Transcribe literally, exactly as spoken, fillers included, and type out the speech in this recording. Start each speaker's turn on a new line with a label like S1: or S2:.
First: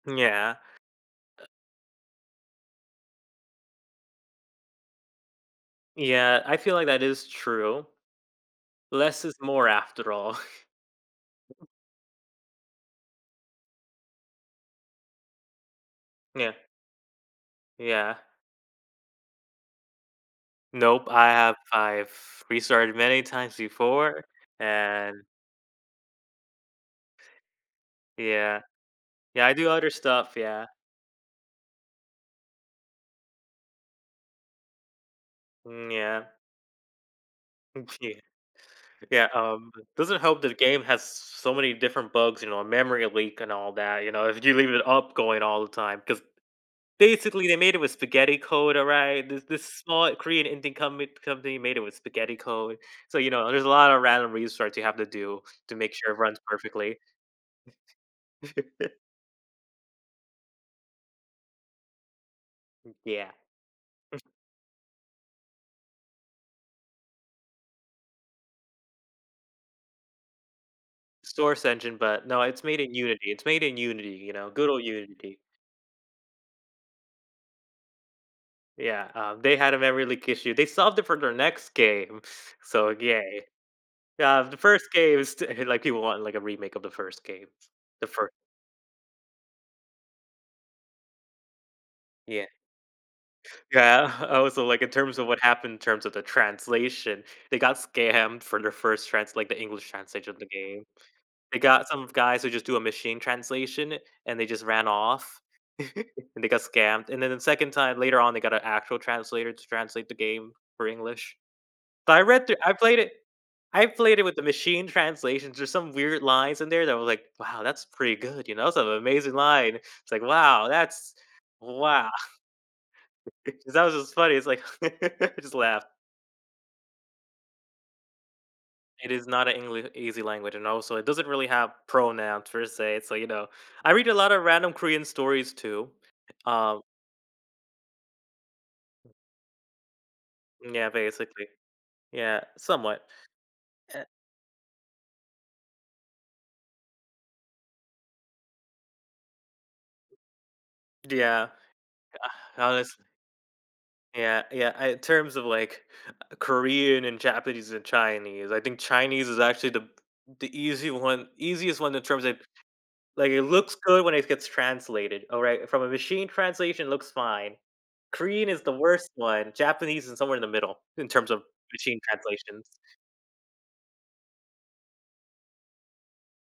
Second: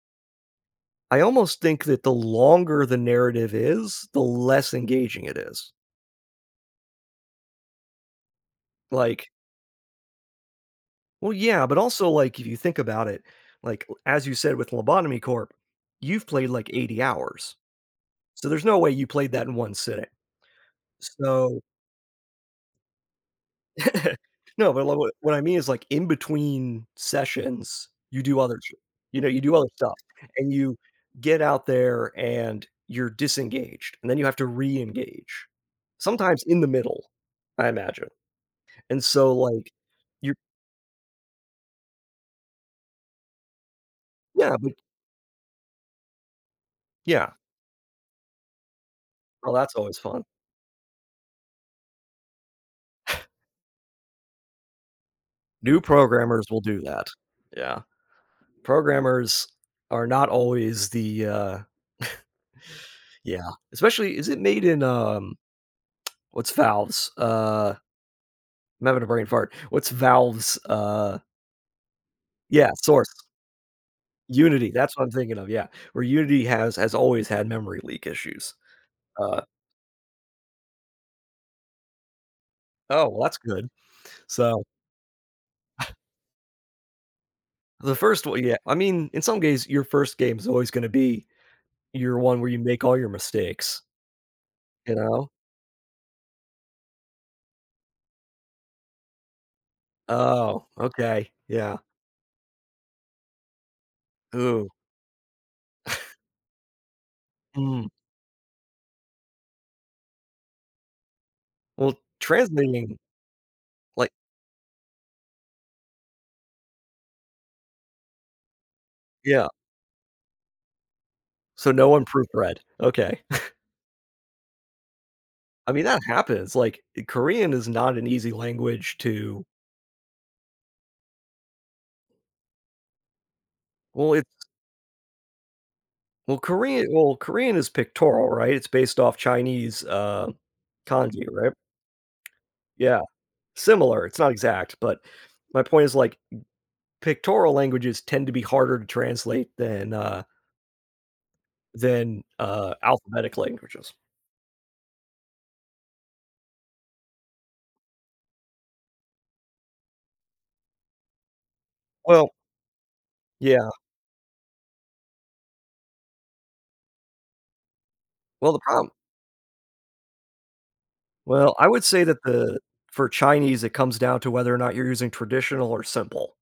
S1: Yeah.
S2: I almost think that the longer the narrative is, the less engaging it is.
S1: Yeah, I feel like that is true. Less
S2: Like
S1: is more after all.
S2: Well, yeah, but also like, if you think about it, like, as you said with Lobotomy Corp, you've played,
S1: Yeah.
S2: like, Eighty hours.
S1: Yeah.
S2: So, there's no way you played that in one sitting.
S1: Nope, I have
S2: So
S1: I've restarted many times before
S2: No, but [unintelligible]
S1: and
S2: what I mean is, like, in between sessions, you do other
S1: Yeah.
S2: sh you know, you
S1: Yeah, I
S2: do other
S1: do other
S2: stuff
S1: stuff,
S2: and
S1: yeah.
S2: you get out there and you're disengaged, and then you have to re-engage,
S1: Mm, yeah.
S2: sometimes in the middle, I imagine,
S1: Okay.
S2: and
S1: Yeah,
S2: so,
S1: um,
S2: like,
S1: doesn't
S2: you're
S1: help that the game has so many different bugs, you know, memory leak and all that, you know, if you
S2: Yeah,
S1: leave
S2: but
S1: it up going all the time, 'cause
S2: Yeah
S1: basically they made it with spaghetti code, alright? This
S2: Well,
S1: this
S2: that's always
S1: small
S2: fun.
S1: Korean Indian comin company made it with spaghetti code, so, you know, there's a lot of random research you have to do to
S2: New
S1: make sure it runs
S2: programmers will do
S1: perfectly.
S2: that. Yeah. Programmers are not always the uh
S1: M yeah.
S2: Yeah, especially is it made in um, what's Valve's, uh I'm having a brain fart. What's Valve's, uh
S1: Source engine, but no, it's
S2: yeah,
S1: made in
S2: source.
S1: Unity It's made in unity, you know, good
S2: Unity,
S1: old
S2: that's what I'm thinking
S1: Unity.
S2: of, yeah, where Unity has has always had memory leak issues,
S1: Yeah, um,
S2: uh
S1: they had a memory leak issue. They solved it for their next game, so
S2: Oh, well, that's
S1: yay.
S2: good.
S1: Yeah, the
S2: So
S1: first game is st like people want, like, a remake of the first game,
S2: The
S1: the
S2: first
S1: fir
S2: one yeah I mean, in some cases, your first game is always gonna be your one
S1: Yeah.
S2: where you make all your mistakes.
S1: Yeah, oh, so like in
S2: You
S1: terms of
S2: know.
S1: what happened in terms of the translation, they got scammed for their first trans like, the English translation of the
S2: Oh,
S1: game.
S2: okay,
S1: They
S2: yeah.
S1: got some guys who just do a machine translation and they just
S2: Who?
S1: ran off, and they got scammed, and then the second
S2: Mm.
S1: time later on, they got an actual translator to translate the game for English.
S2: Well,
S1: But I read thro I
S2: translating
S1: played it I've
S2: like
S1: played it with the machine translations. There's some weird lines in there that I was like, "Wow, that's pretty good, you know, it's an amazing
S2: Yeah.
S1: line." It's like, "Wow, that's
S2: So, no one
S1: wow."
S2: proofread, okay.
S1: It 'cause that was just funny, it's like, I just
S2: I mean,
S1: laughed.
S2: that happens, like, Korean is not an easy language
S1: It is
S2: to
S1: not an Engli easy language, and also it doesn't really have pronouns per se, so, you know, I read
S2: Well,
S1: a
S2: it's
S1: lot of random Korean stories too,
S2: well,
S1: um
S2: Korean well, Korean is pictorial, right? It's based off Chinese, uh,
S1: Yeah,
S2: kanji,
S1: basically,
S2: right?
S1: yeah,
S2: Yeah,
S1: somewhat. Eh
S2: similar, it's not exact, but my point is like, pictorial languages tend to be harder to translate than, uh
S1: Yeah.
S2: then, uh,
S1: honestly
S2: alphabetic languages.
S1: Yeah yeah, in terms of, like, Korean and Japanese and Chinese, I think Chinese is actually the the easy one easiest one in terms
S2: Well
S1: of like, it
S2: Yeah.
S1: looks good when it gets translated, alright, from a machine translation looks fine. Korean
S2: Well, the
S1: is the
S2: problem
S1: worst one. Japanese is somewhere in the middle, in terms of
S2: Well, I would
S1: machine
S2: say that the
S1: translation.
S2: for Chinese, it comes down to whether or not you're using traditional or simple.